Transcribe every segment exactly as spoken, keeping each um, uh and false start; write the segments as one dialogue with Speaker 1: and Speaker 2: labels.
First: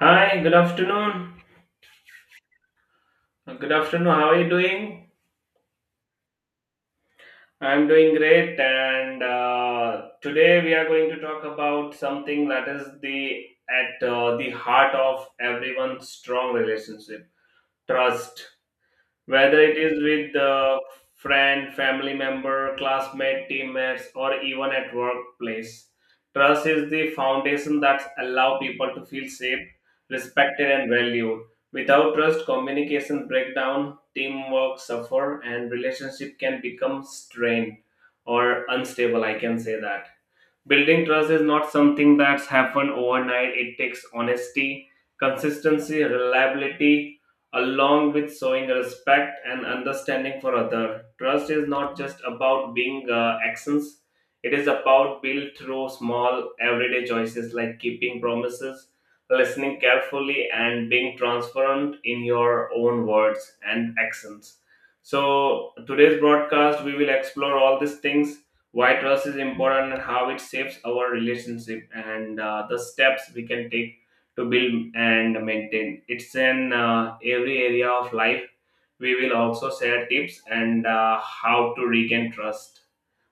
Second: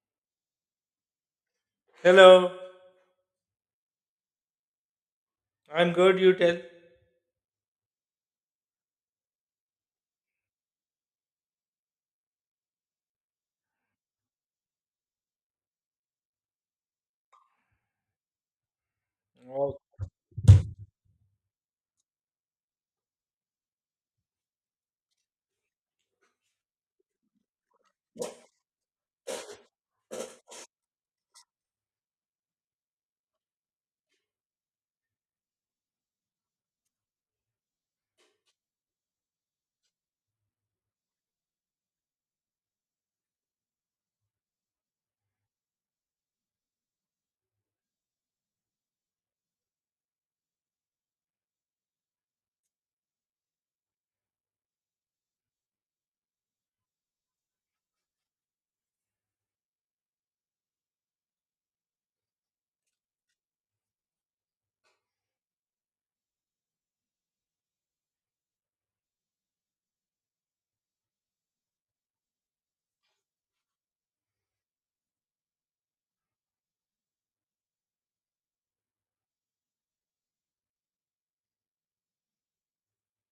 Speaker 1: Hi, good afternoon.
Speaker 2: Hello,
Speaker 1: Uh, Good afternoon. How are you doing?
Speaker 2: I'm good. You tell.
Speaker 1: I'm doing great, and uh, today we are going to talk about something that is the at uh, the heart of everyone's strong relationship: trust. Whether it
Speaker 2: Oh,
Speaker 1: is with the friend, family member, classmate, teammates, or even at workplace, trust is the foundation that allow people to feel safe, respected, and valued. Without trust, communication break down, teamwork suffer, and relationship can become strained or unstable. I can say that. Building trust is not something that's happened overnight. It takes honesty, consistency, reliability, along with showing respect and understanding for other. Trust is not just about being uh, actions. It is about built through small everyday choices like keeping promises, listening carefully, and being transparent in your own words and actions. So today's broadcast, we will explore all these things why trust is important and how it shapes our relationship and uh, the steps we can take to build and maintain it's in uh, every area of life. We will also share tips and uh, how to regain trust.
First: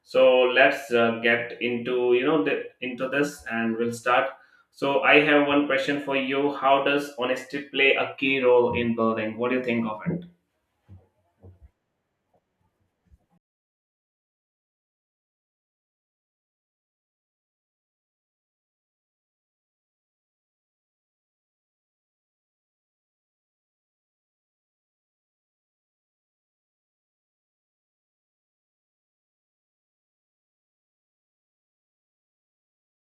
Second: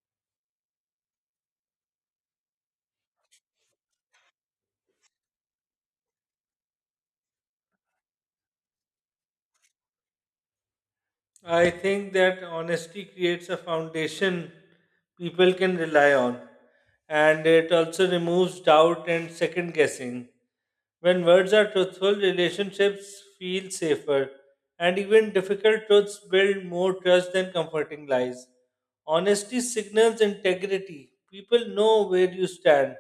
Speaker 1: So let's uh, get into you know the, into this and we'll start. So I have one question for you: how does honesty play a key role in building? What do you think of it?
Speaker 2: I think that honesty creates a foundation people can rely on, and it also removes doubt and second guessing. When words are truthful, relationships feel safer, and even difficult truths build more trust than comforting lies. Honesty signals integrity. People know where you stand.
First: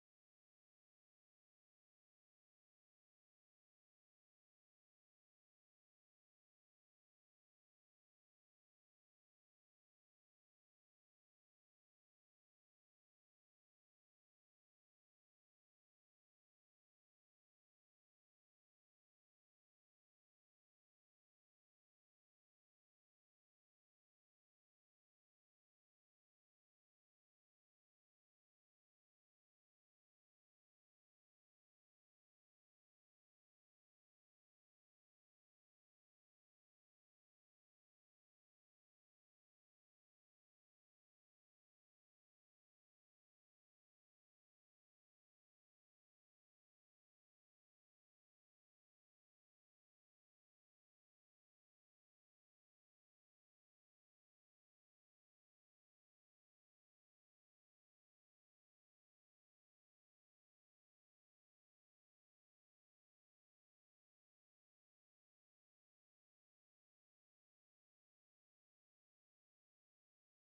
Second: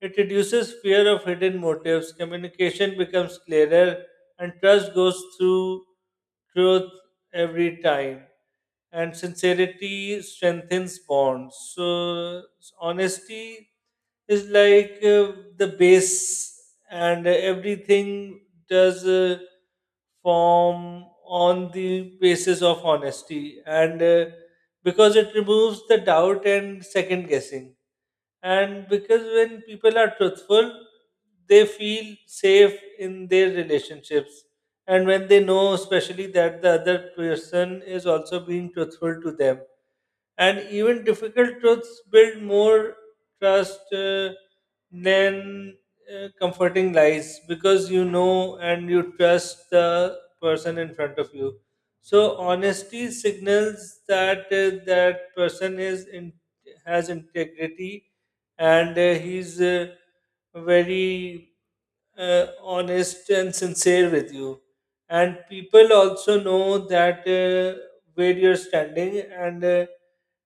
Speaker 2: It reduces fear of hidden motives, communication becomes clearer, and trust goes through truth every time and sincerity strengthens bonds. So s- honesty is like uh, the base, and everything does uh, form on the basis of honesty, and uh, because it removes the doubt and second guessing, and because when people are truthful they feel safe in their relationships, and when they know especially that the other person is also being truthful to them. And even difficult truths build more trust uh, than uh, comforting lies, because you know and you trust the person in front of you. So honesty signals that uh, that person is in, has integrity, and uh, he's uh, very uh, honest and sincere with you. And people also know that uh, where you're standing, and uh,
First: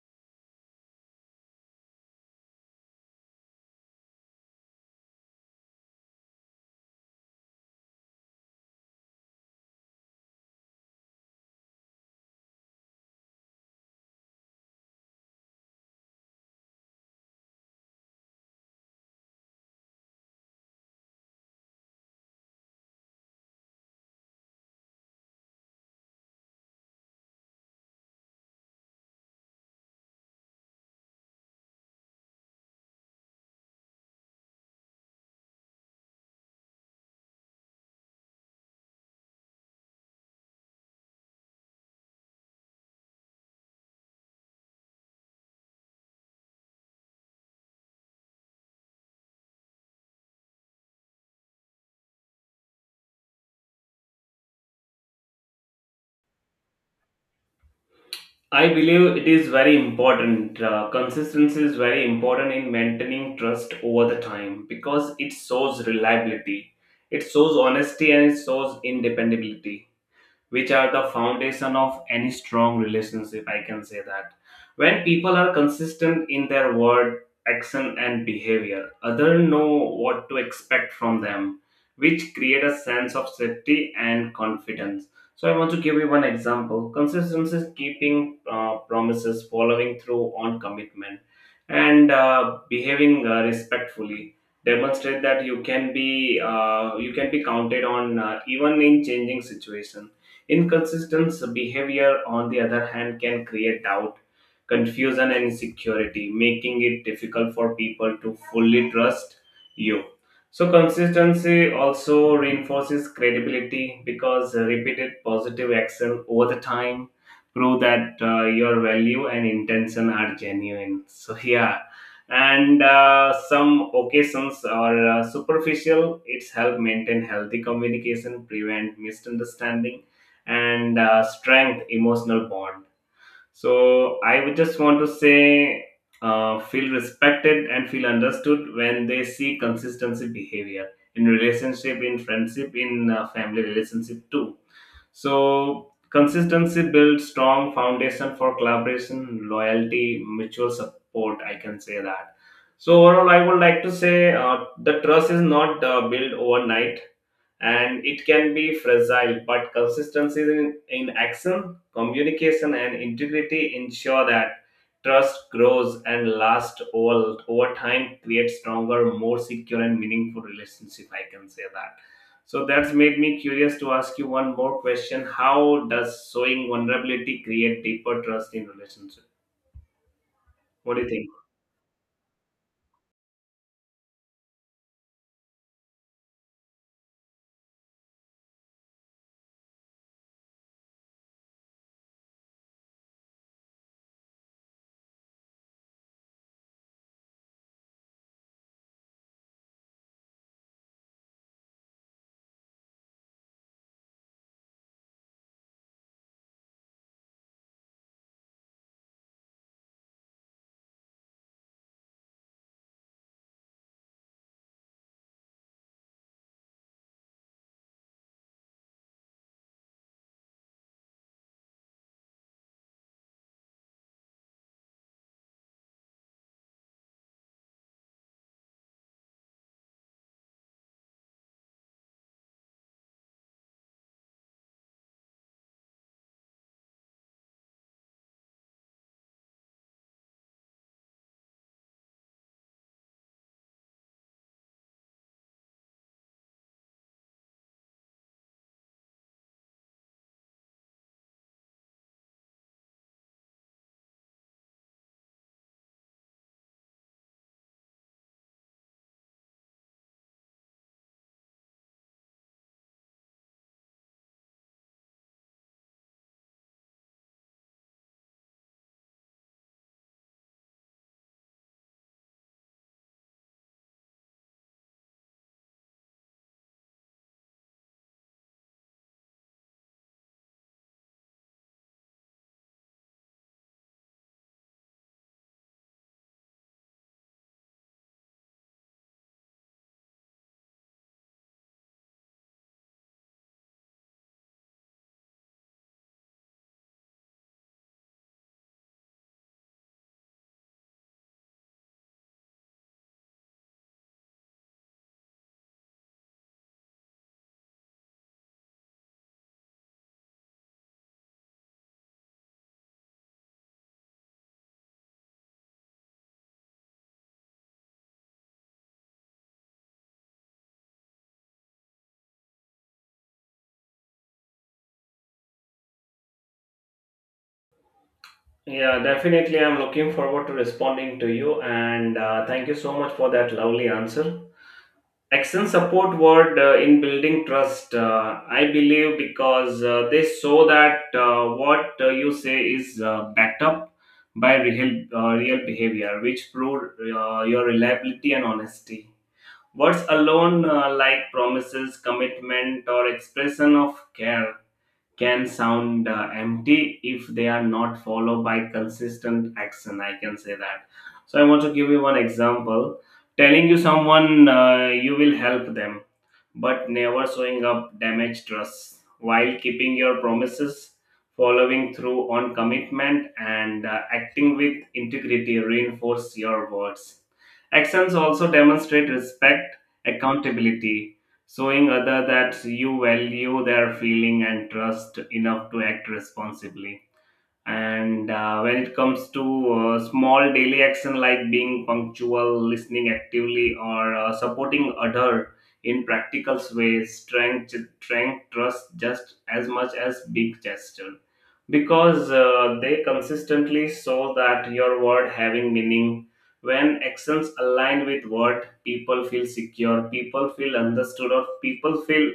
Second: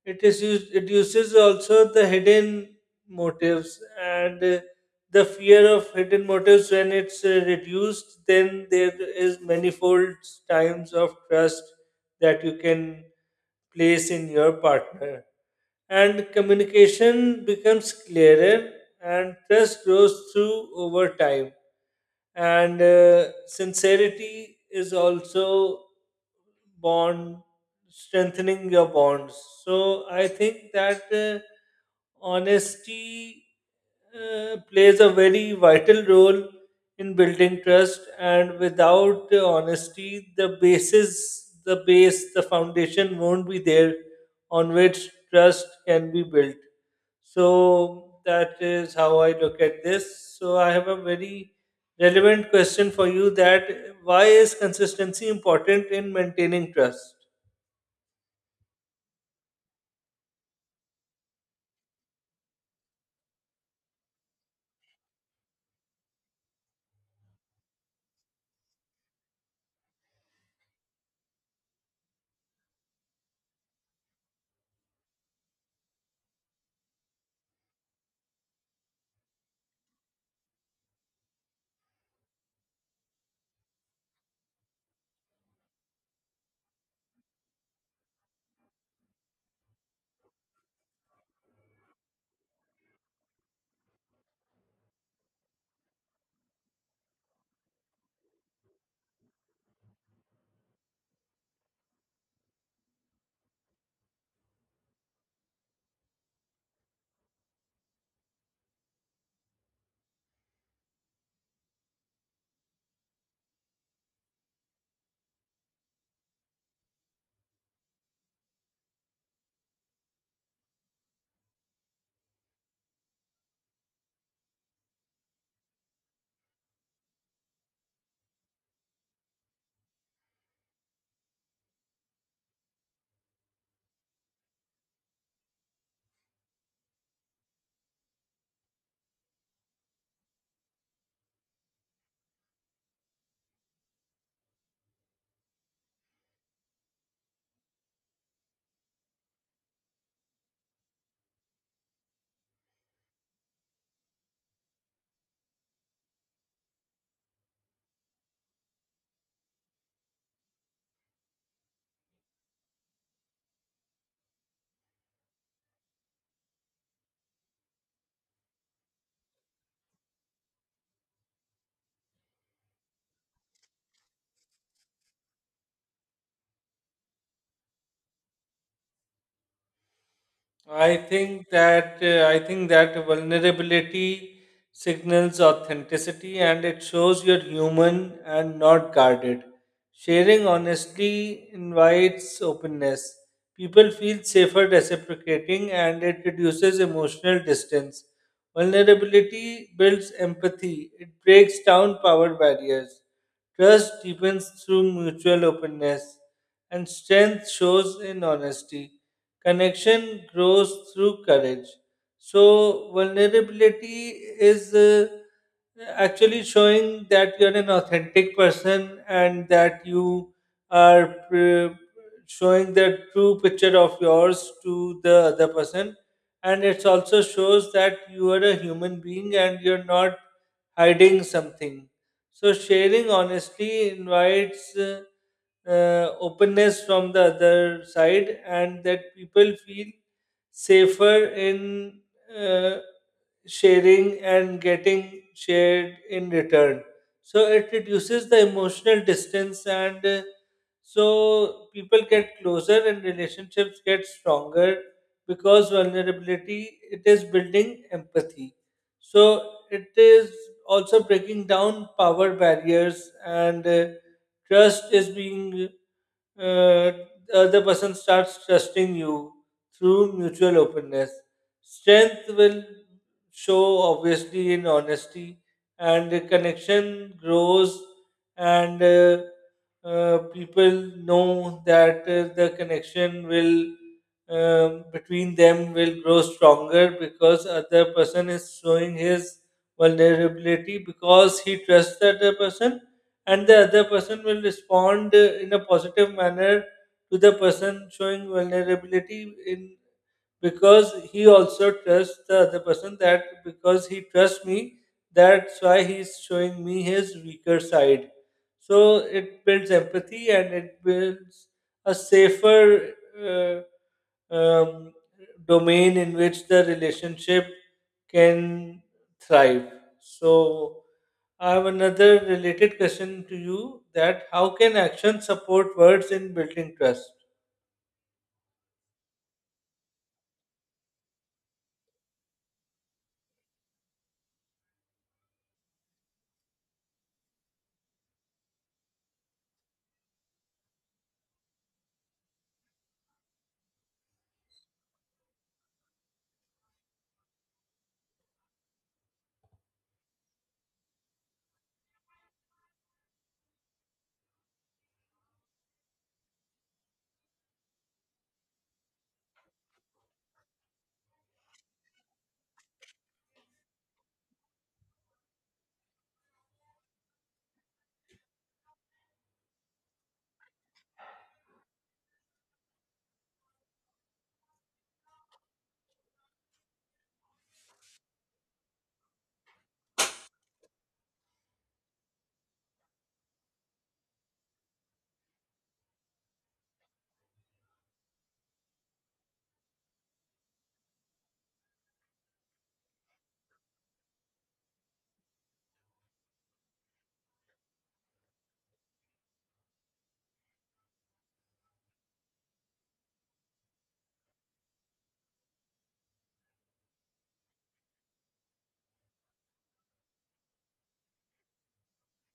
Speaker 2: it is used, it uses also the hidden motives, and uh, the fear of hidden motives, when it's uh, reduced, then there is manifold times of trust that you can place in your partner. And communication becomes clearer and trust grows through over time. And uh, sincerity is also bond strengthening your bonds. So I think that uh, honesty uh, plays a very vital role in building trust, and without uh, honesty the basis the base the foundation won't be there on which trust can be built. So that is how I look at this. So I have a very relevant question for you: that why is consistency important in maintaining trust?
Speaker 1: I believe it is very important. Uh, consistency is very important in maintaining trust over the time because it shows reliability, it shows honesty, and it shows independability, which are the foundation of any strong relationship, I can say that. When people are consistent in their word, action and behavior, others know what to expect from them, which create a sense of safety and confidence. So I want to give you one example: consistency is keeping uh, promises, following through on commitment, and uh, behaving uh, respectfully, demonstrate that you can be uh, you can be counted on, uh, even in changing situation. Inconsistent behavior, on the other hand, can create doubt, confusion, and insecurity, making it difficult for people to fully trust you. So, consistency also reinforces credibility because repeated positive action over the time prove that uh, your value and intention are genuine. So, yeah, and uh, some occasions are uh, superficial, it's help maintain healthy communication, prevent misunderstanding, and uh, strength emotional bond. So I would just want to say uh, feel respected and feel understood when they see consistency behavior in relationship, in friendship, in uh, family relationship too. So consistency builds strong foundation for collaboration, loyalty, mutual support, I can say that. So overall I would like to say uh, the trust is not uh, built overnight and it can be fragile, but consistency in, in action, communication and integrity ensure that trust grows and lasts over, over time. Creates stronger, more secure and meaningful relationship, I can say that. So that's made me curious to ask you one more question: how does showing vulnerability create deeper trust in relationship? What
Speaker 2: I
Speaker 1: do you think?
Speaker 2: think that uh, I think that vulnerability signals authenticity and it shows you're human and not guarded. Sharing honestly invites openness. People feel safer reciprocating and it reduces emotional distance. Vulnerability builds empathy. It breaks down power barriers. Trust deepens through mutual openness and strength shows in honesty. Connection grows through courage. So, vulnerability is uh, actually showing that you're an authentic person, and that you are pr- showing the true picture of yours to the other person. And it also shows that you are a human being and you're not hiding something. So, sharing honestly invites. Uh, uh, openness from the other side, and that people feel safer in uh, sharing and getting shared in return. So it reduces the emotional distance, and uh, so people get closer and relationships get stronger, because vulnerability, it is building empathy. So it is also breaking down power barriers, and uh, Trust is being uh, the other person starts trusting you through mutual openness. Strength will show obviously in honesty, and the connection grows, and uh, uh, people know that uh, the connection will um, between them will grow stronger, because other person is showing his vulnerability because he trusts the other person, and the other person will respond uh, in a positive manner to the person showing vulnerability in because he also trusts the other person, that because he trusts me, that's why he's showing me his weaker side. So it builds empathy, and it builds a safer uh, um, domain in which the relationship can thrive. So, I have another related question to you: that how can action support words in building trust?
Speaker 1: Yeah, definitely, I'm looking forward to responding to you, and uh, thank you so much for that lovely answer. Action support word uh, in building trust, uh, I believe, because uh, they show that uh, what uh, you say is uh, backed up by real, uh, real behavior, which prove uh, your reliability and honesty. Words alone, uh, like promises, commitment, or expression of care, can sound uh, empty if they are not followed by consistent action, I can say that. So I want to give you one example: telling you someone uh, you will help them but never showing up damage trust, while keeping your promises, following through on commitment, and uh, acting with integrity reinforce your words. Actions also demonstrate respect, accountability, showing other that you value their feeling and trust enough to act responsibly. And uh, when it comes to uh, small daily action like being punctual, listening actively, or uh, supporting other in practical ways, strength strength trust just as much as big gesture, because uh, they consistently show that your word having meaning. When actions align with what, people feel secure, people feel understood, or people feel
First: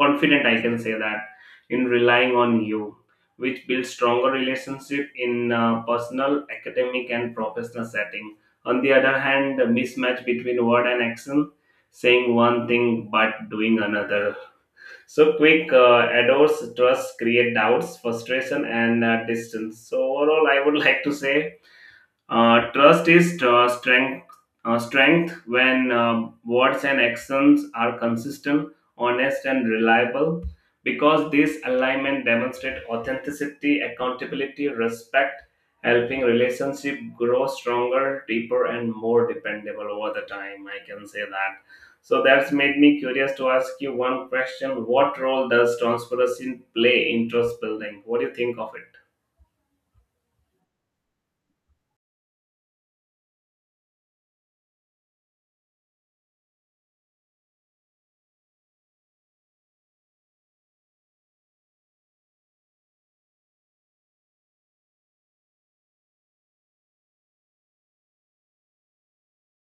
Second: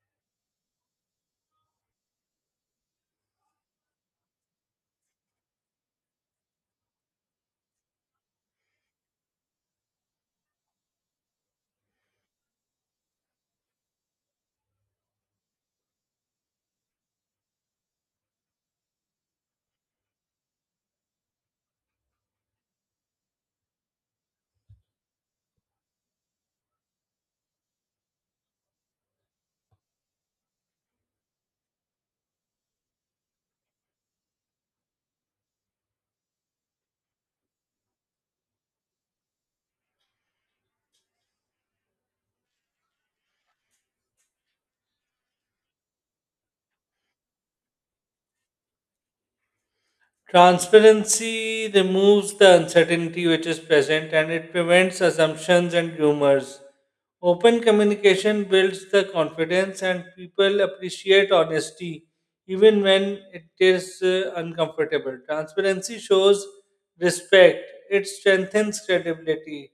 Speaker 1: confident, I can say that, in relying on you, which builds stronger relationship in uh, personal, academic and professional setting. On the other hand, the mismatch between word and action, saying one thing but doing another, so quick uh, adores trust, create doubts, frustration, and uh, distance. So overall I would like to say uh, trust is uh, strength, uh, strength when uh, words and actions are consistent, honest, and reliable. Because this alignment demonstrates authenticity, accountability, respect, helping relationship grow stronger, deeper, and more dependable over the time. I can say that. So that's made me curious to ask you one question: what role does transparency play in trust building? What do you think of it?
Speaker 2: Transparency removes the uncertainty which is present, and it prevents assumptions and rumors. Open communication builds the confidence and people appreciate honesty even when it is uh, uncomfortable. Transparency shows respect, it strengthens credibility.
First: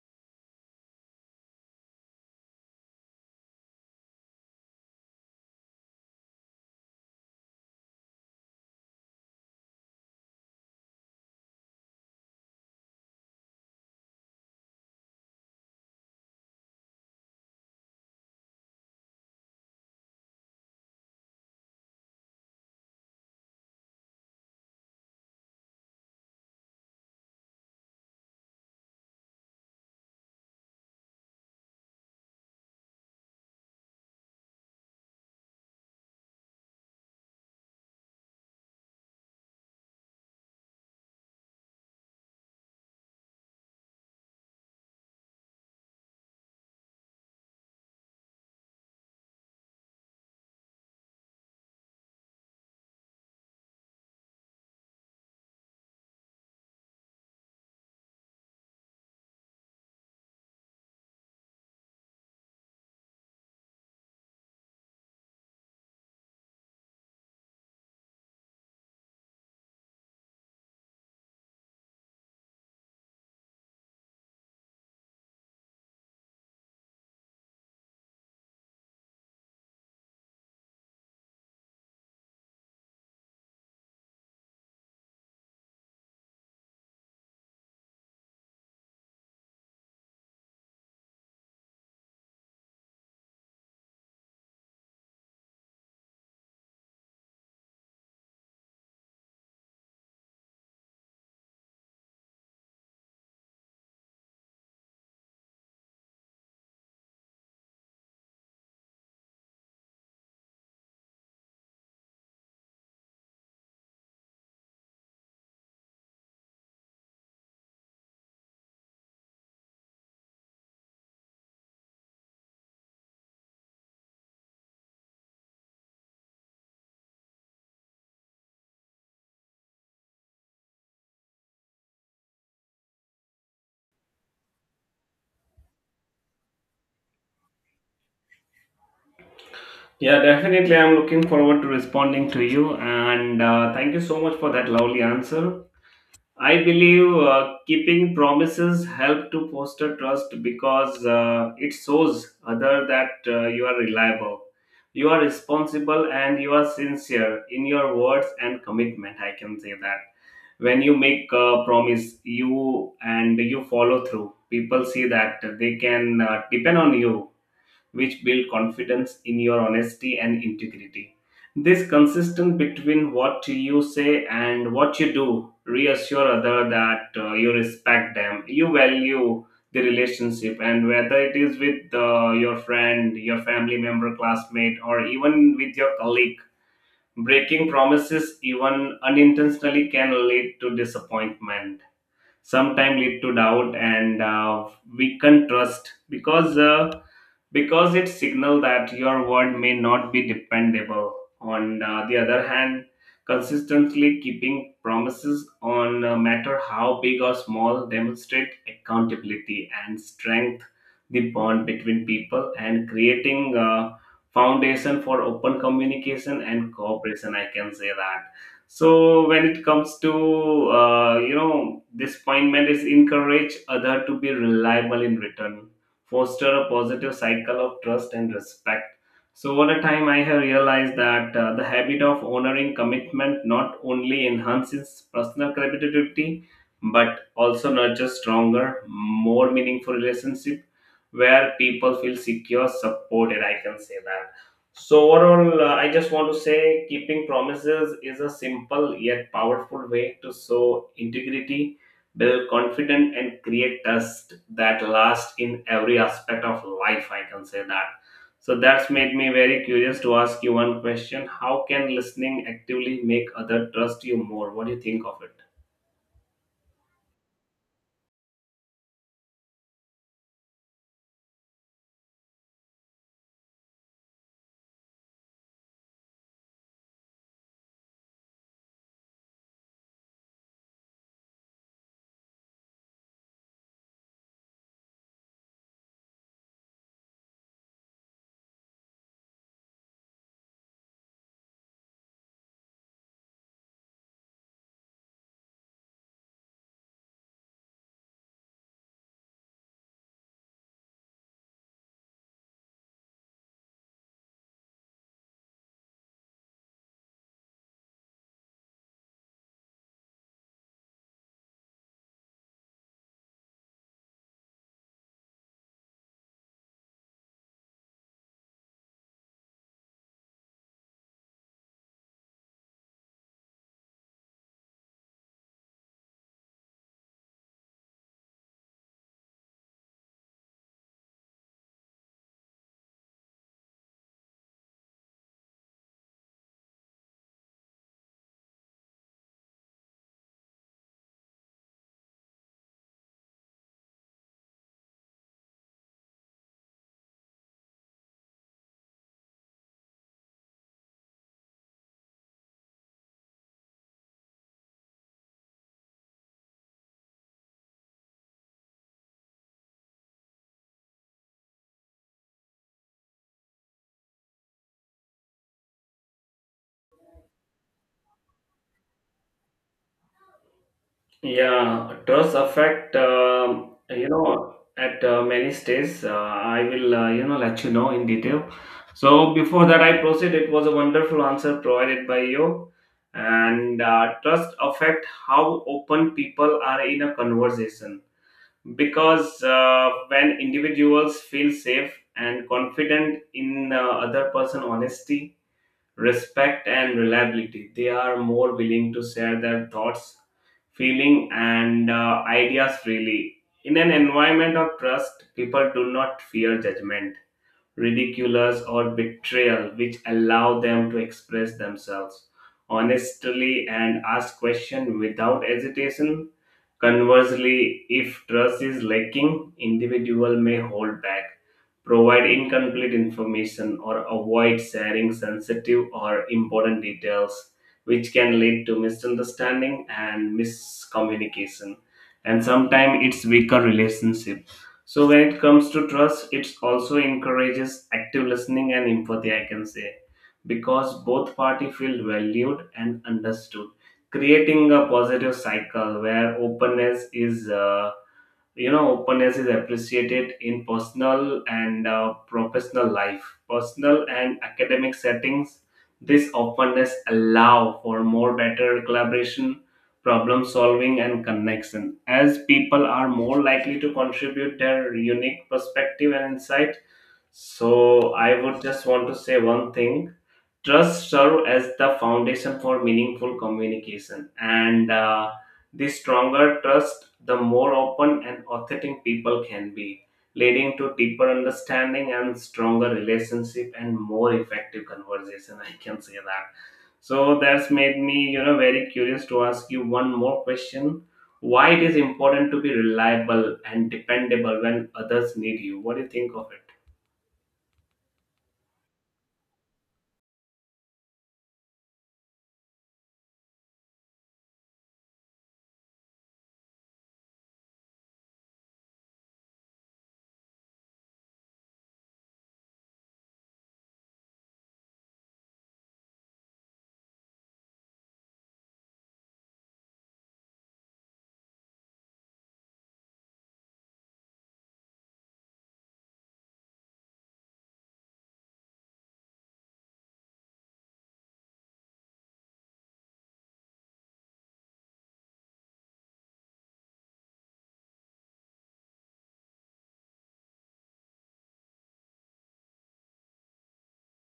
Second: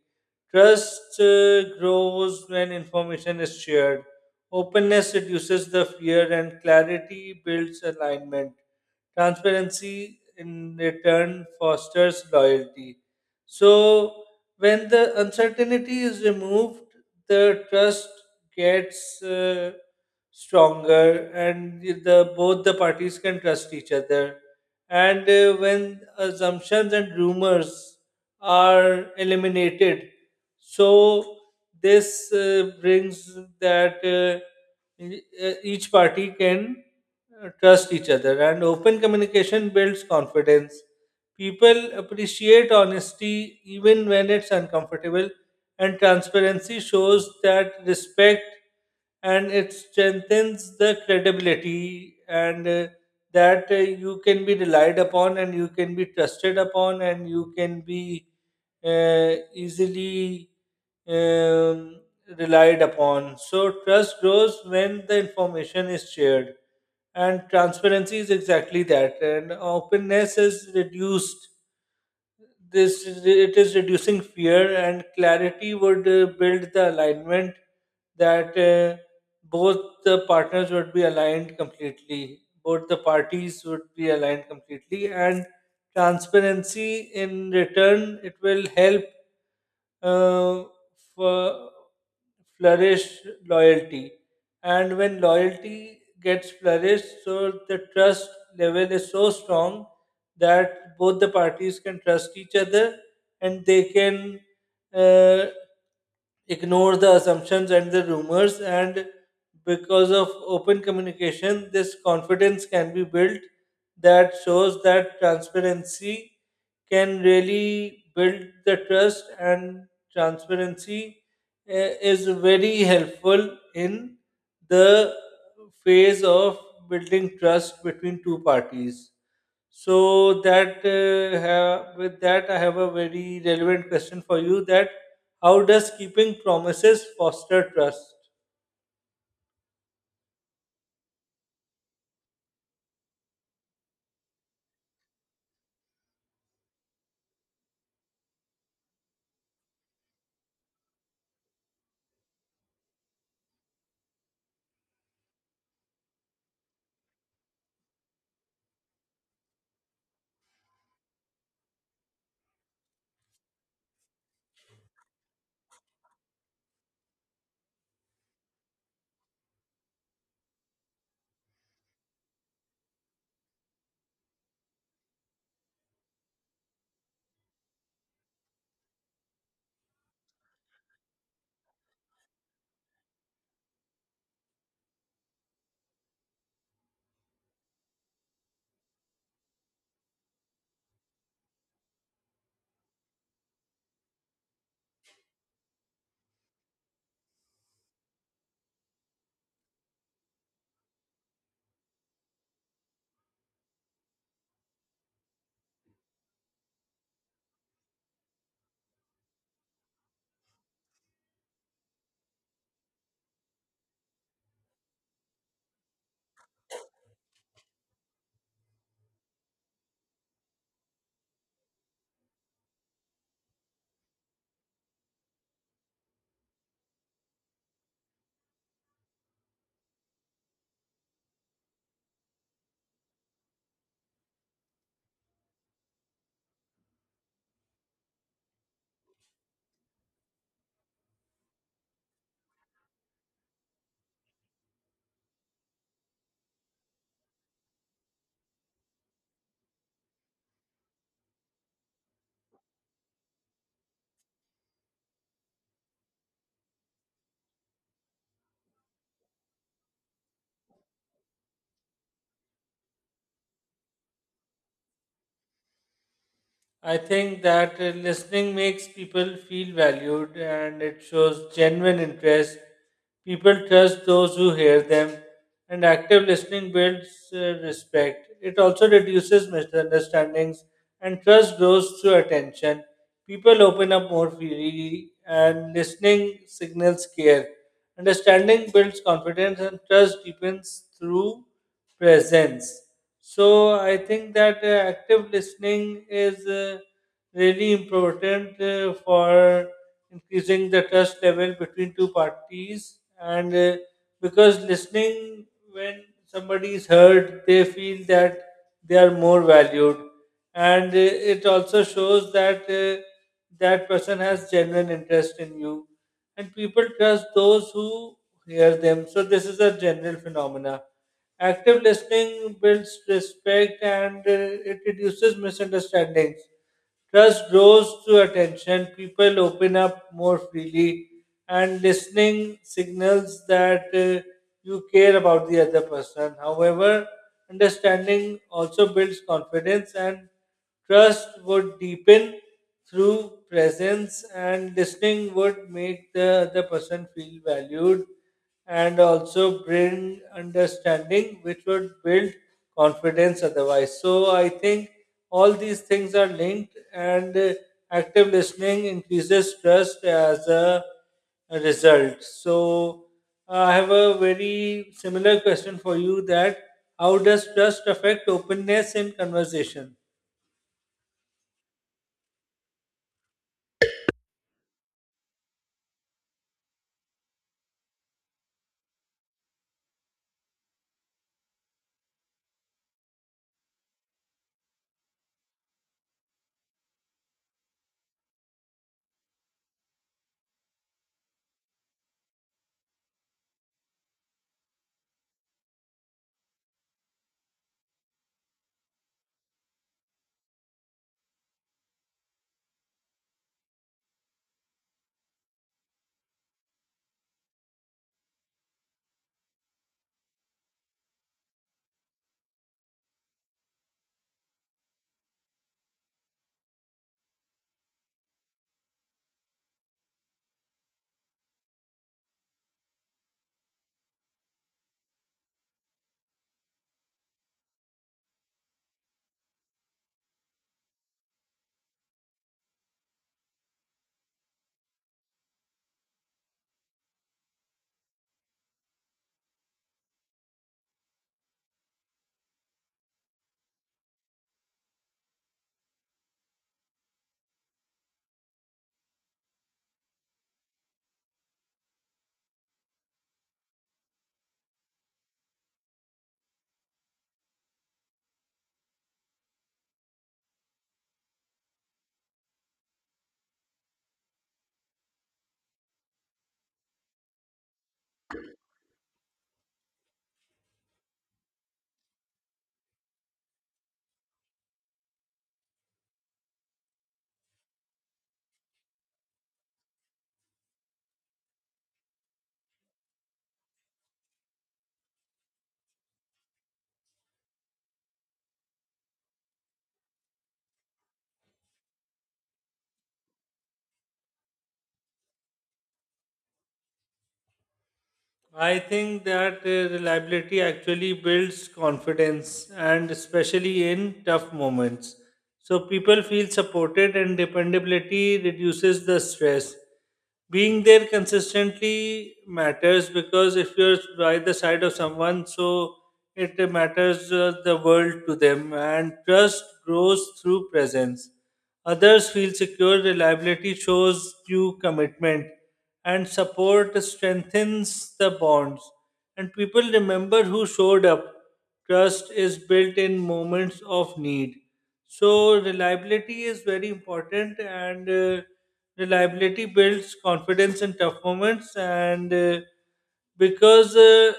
Speaker 2: Trust uh, grows when information is shared. Openness reduces the fear and clarity builds alignment. Transparency in return fosters loyalty. So, when the uncertainty is removed, the trust gets uh, stronger, and the both the parties can trust each other. And uh, when assumptions and rumors are eliminated, so this uh, brings that. Uh, E- uh, Each party can uh, trust each other, and open communication builds confidence. People appreciate honesty even when it's uncomfortable, and transparency shows that respect, and it strengthens the credibility, and uh, that uh, you can be relied upon and you can be trusted upon and you can be uh, easily um, relied upon. So trust grows when the information is shared. And transparency is exactly that. And openness is reduced. This it is reducing fear, and clarity would uh, build the alignment, that uh, both the partners would be aligned completely. Both the parties would be aligned completely, and transparency in return it will help uh, f- flourish loyalty. And when loyalty gets flourished, so the trust level is so strong that both the parties can trust each other, and they can uh, ignore the assumptions and the rumors, and because of open communication this confidence can be built, that shows that transparency can really build the trust, and transparency eh, is very helpful in the phase of building trust between two parties. So that uh, ha- with that I have a very relevant question for you: that how does keeping promises foster trust?
Speaker 1: Yeah, definitely. I'm looking forward to responding to you. And uh, thank you so much for that lovely answer. I believe uh, keeping promises help to foster trust because uh, it shows other that uh, you are reliable, you are responsible, and you are sincere in your words and commitment. I can say that. When you make a promise, you and you follow through. People see that they can uh, depend on you, which build confidence in your honesty and integrity. This consistent between what you say and what you do reassure other that uh, you respect them, you value the relationship, and whether it is with uh, your friend, your family member, classmate, or even with your colleague, breaking promises even unintentionally can lead to disappointment. Sometimes lead to doubt and uh, weakened trust because. Uh, because it signals that your word may not be dependable. On uh, the other hand, consistently keeping promises, on a matter how big or small, demonstrate accountability and strength the bond between people and creating a foundation for open communication and cooperation, I can say that. So when it comes to uh, you know disappointment is encourage other to be reliable in return, foster a positive cycle of trust and respect. So, over the time, I have realized that uh, the habit of honoring commitment not only enhances personal credibility but also nurtures stronger, more meaningful relationship where people feel secure, supported. I can say that. So, overall, uh, I just want to say keeping promises is a simple yet powerful way to show integrity, build confidence and create trust that lasts in every aspect of life, I can say that. So that's made me very curious to ask you one question: how can listening actively make other trust you more? What do you think of it?
Speaker 2: I think that uh, listening makes people feel valued and it shows genuine interest. People trust those who hear them, and active listening builds uh, respect. It also reduces misunderstandings, and trust grows through attention. People open up more freely, and listening signals care. Understanding builds confidence, and trust deepens through presence. So I think that uh, active listening is uh, really important uh, for increasing the trust level between two parties, and uh, because listening, when somebody is heard, they feel that they are more valued, and uh, it also shows that uh, that person has genuine interest in you, and people trust those who hear them. So this is a general phenomena. Active listening builds respect, and uh, it reduces misunderstandings. Trust grows through attention, people open up more freely, and listening signals that uh, you care about the other person. However, understanding also builds confidence, and trust would deepen through presence, and listening would make the other person feel valued and also bring understanding, which would build confidence otherwise. So I think all these things are linked, and uh, active listening increases trust as a a result. So uh, I have a very similar question for you: that how does trust affect openness in conversation?
Speaker 1: Yeah, trust affect, um, you know, at uh, many stages. Uh, I will, uh, you know, let you know in detail. So before that, I proceed. It was a wonderful answer provided by you. And uh, trust affect how open people are in a conversation, because uh, when individuals feel safe and confident in uh, other person honesty, respect and reliability, they are more willing to share their thoughts, feeling and uh, ideas freely. In an environment of trust, people do not fear judgment, ridiculous or betrayal, which allow them to express themselves honestly and ask questions without hesitation. Conversely, if trust is lacking, individual may hold back, provide incomplete information, or avoid sharing sensitive or important details, which can lead to misunderstanding and miscommunication. And sometimes it's weaker relationship. So when it comes to trust, it also encourages active listening and empathy, I can say, because both party feel valued and understood, creating a positive cycle where openness is uh, you know openness is appreciated in personal and uh, professional life, personal and academic settings. This openness allow for more better collaboration, problem solving and connection, as people are more likely to contribute their unique perspective and insight. So I would just want to say one thing: trust serve as the foundation for meaningful communication, and uh, the stronger trust, the more open and authentic people can be, leading to deeper understanding and stronger relationship and more effective conversation. I can say that. So that's made me, you know, very curious to ask you one more question. Why it is important to be reliable and dependable when others need you? What do you think of it?
Speaker 2: I think that uh, reliability actually builds confidence, and especially in tough moments. So people feel supported, and dependability reduces the stress. Being there consistently matters, because if you're by the side of someone, so it matters uh, the world to them, and trust grows through presence. Others feel secure, reliability shows you commitment, and support strengthens the bonds. And people remember who showed up. Trust is built in moments of need. So reliability is very important, and uh, reliability builds confidence in tough moments. And uh, because uh,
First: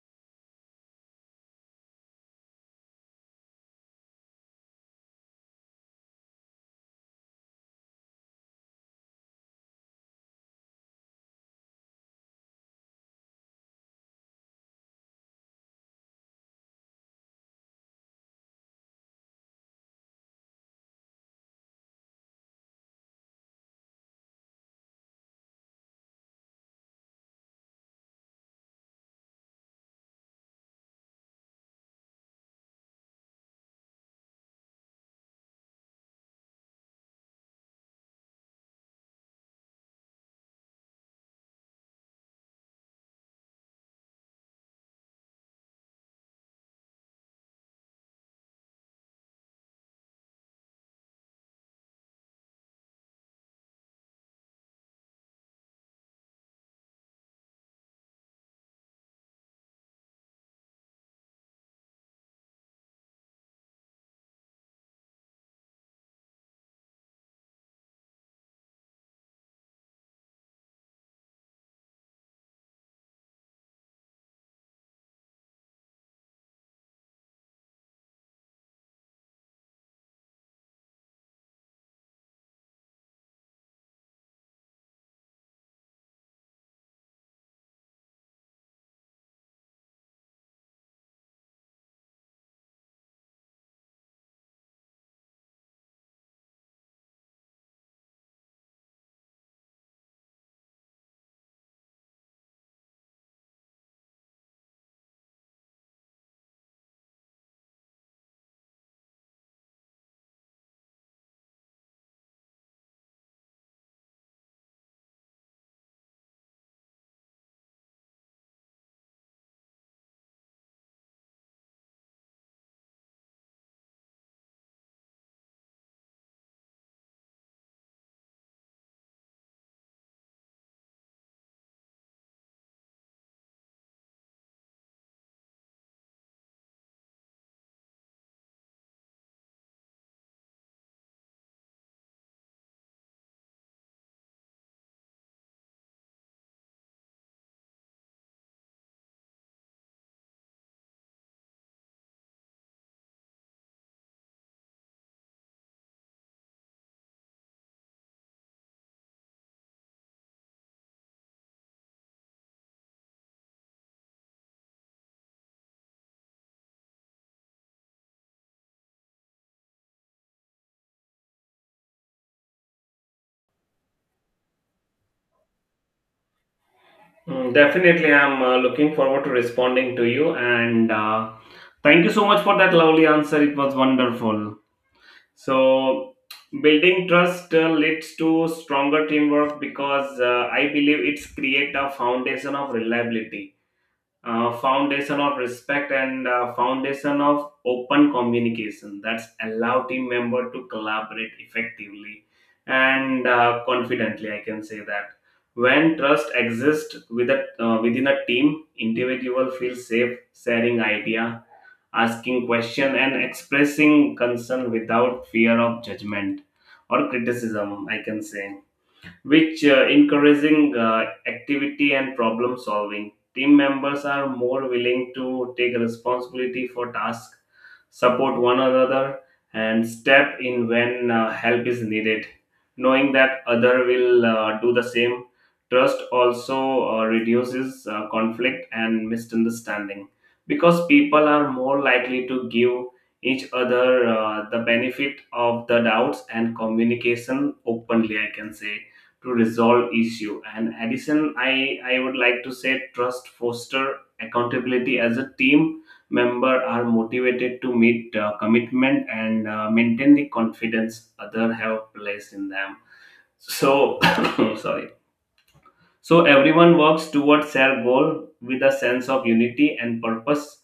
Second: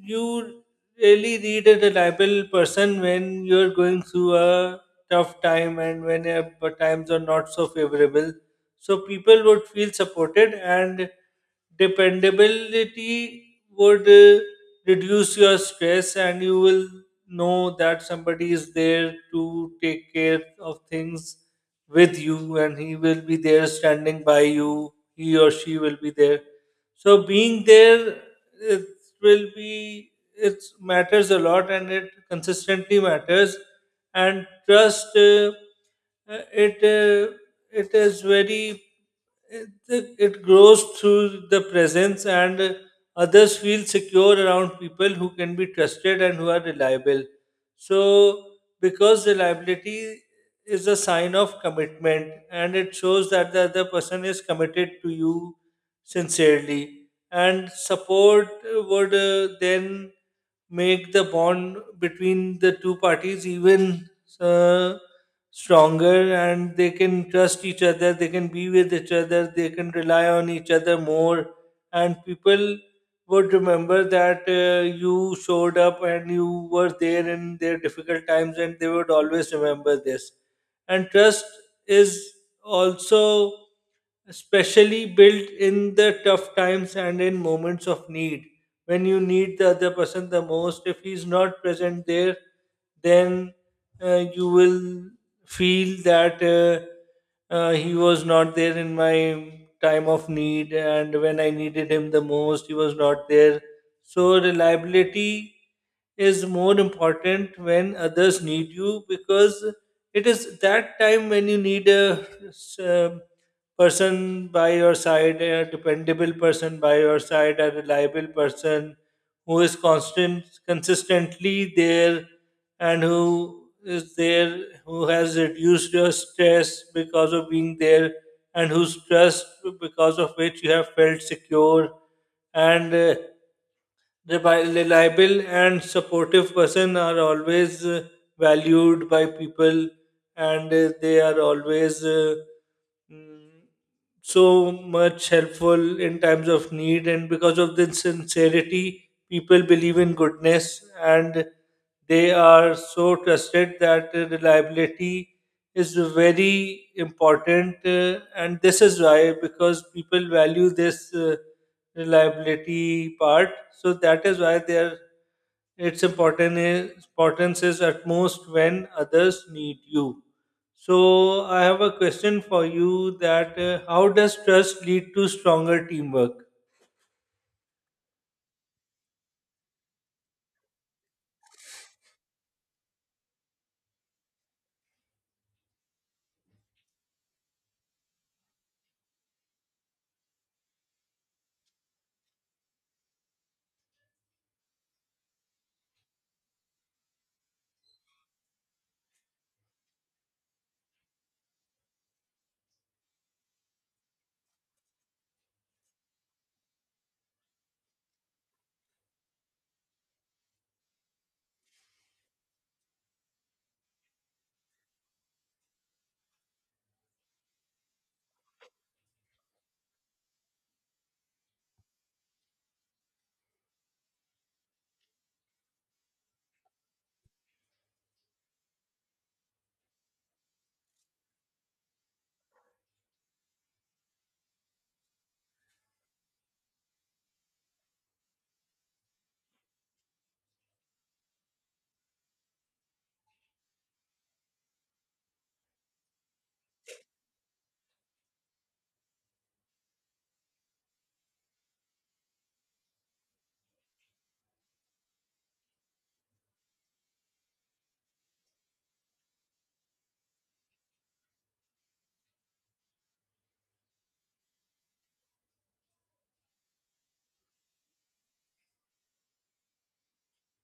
Speaker 2: you really need a reliable person when you're going through a tough time, and when uh, the times are not so favorable, so people would feel supported, and dependability would uh, reduce your stress, and you will know that somebody is there to take care of things with you, and he will be there standing by you, he or she will be there. So being there, it will be, it matters a lot, and it consistently matters. And trust uh, uh, it uh, it is very, it, it grows through the presence, and uh, others feel secure around people who can be trusted and who are reliable. So, because reliability is a sign of commitment, and it shows that the other person is committed to you sincerely, and support would uh, then make the bond between the two parties even uh, stronger, and they can trust each other, they can be with each other, they can rely on each other more. And people would remember that uh, you showed up, and you were there in their difficult times, and they would always remember this. And trust is also especially built in the tough times and in moments of need. When you need the other person the most, if he's not present there, then uh, you will feel that uh, uh, he was not there in my time of need, and when I needed him the most he was not there. So reliability is more important when others need you, because it is that time when you need a s- um, person by your side, a dependable person by your side, a reliable person who is constant, consistently there, and who is there, who has reduced your stress because of being there, and whose trust, because of which you have felt secure, and uh, rebi- reliable and supportive person are always uh, valued by people, and uh, they are always. Uh, mm, so much helpful in times of need, and because of the sincerity people believe in goodness, and they are so trusted that uh, reliability is very important, uh, and this is why, because people value this uh, reliability part, so that is why they are its important importance is utmost when others need you. So I have a question for you: that uh, how does trust lead to stronger teamwork?
Speaker 1: Mm, definitely, I'm uh, looking forward to responding to you. And uh, thank you so much for that lovely answer. It was wonderful. So, building trust uh, leads to stronger teamwork because uh, I believe it's create a foundation of reliability, uh, foundation of respect and uh, foundation of open communication, that's allow team member to collaborate effectively and uh, confidently, I can say that. When trust exists with a, uh, within a team, individual feel safe sharing idea, asking question and expressing concern without fear of judgment or criticism, I can say, which uh, encouraging uh, activity and problem solving. Team members are more willing to take responsibility for tasks, support one another, and step in when uh, help is needed, knowing that other will uh, do the same. Trust also uh, reduces uh, conflict and misunderstanding because people are more likely to give each other uh, the benefit of the doubts and communication openly, I can say, to resolve issue. And addition, i i would like to say trust foster accountability, as a team members are motivated to meet uh, commitment and uh, maintain the confidence others have placed in them. So, sorry, so everyone works towards their goal with a sense of unity and purpose.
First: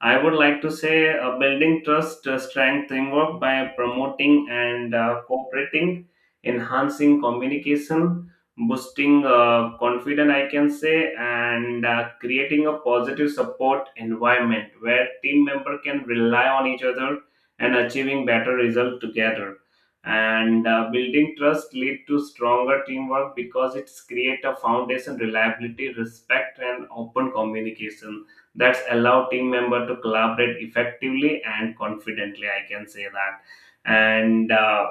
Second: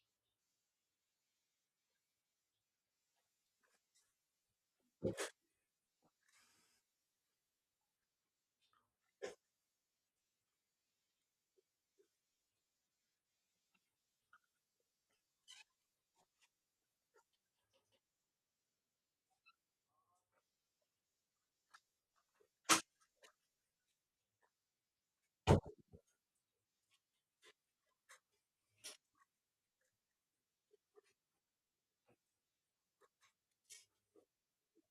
Speaker 1: I would like to say uh, building trust, uh, strength, teamwork by promoting and uh, cooperating, enhancing communication, boosting uh, confidence, I can say, and uh, creating a positive support environment where team member can rely on each other and achieving better result together. And uh, building trust lead to stronger teamwork because it's create a foundation, reliability, respect and open communication, that's allow team member to collaborate effectively and confidently, I can say that. And uh,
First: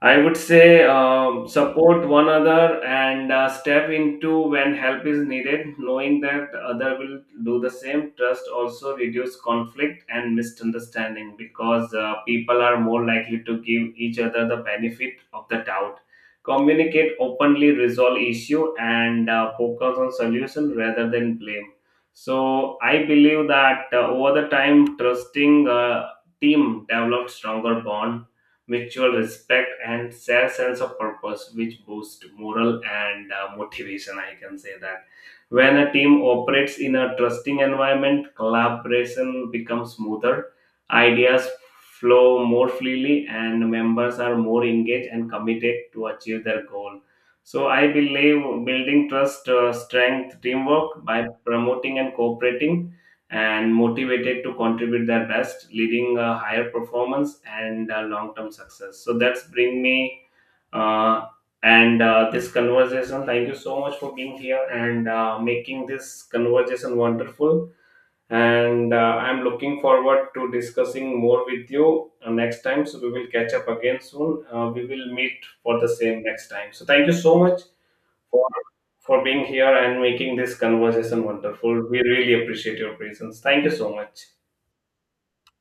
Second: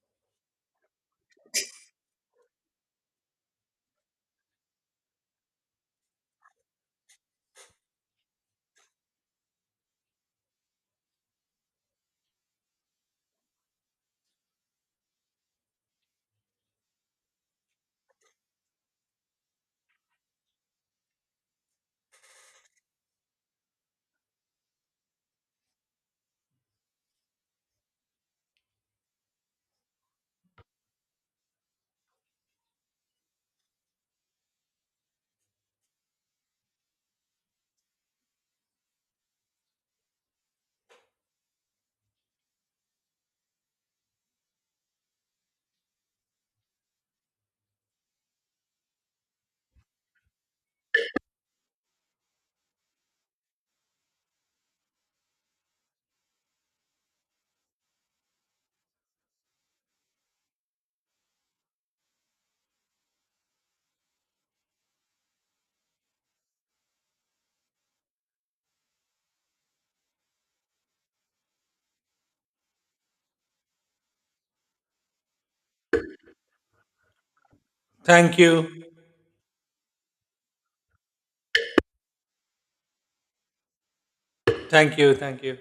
Speaker 1: I would say um, support one another and uh, step into when help is needed, knowing that the other will do the same. Trust also reduce conflict and misunderstanding because uh, people are more likely to give each other the benefit of the doubt. Communicate openly, resolve issue, and uh, focus on solution rather than blame. So I believe that uh, over the time, trusting uh, team develops stronger bond, mutual respect and shared sense of purpose, which boost moral and uh, motivation, I can say that. When a team operates in a trusting environment, collaboration becomes smoother, ideas flow more freely and members are more engaged and committed to achieve their goal. So I believe building trust uh, strength teamwork by promoting and cooperating and motivated to contribute their best, leading a higher performance and long term success. So that's bring me uh, and uh, this conversation. Thank you so much for being here and uh, making this conversation wonderful. And uh, I'm looking forward to discussing more with you uh, next time. So we will catch up again soon. Uh, we will meet for the same next time. So thank you so much
Speaker 2: Thank
Speaker 1: for
Speaker 2: you.
Speaker 1: for being here and making this conversation wonderful. We really appreciate your presence. Thank you so much.
Speaker 2: Thank you. Thank you.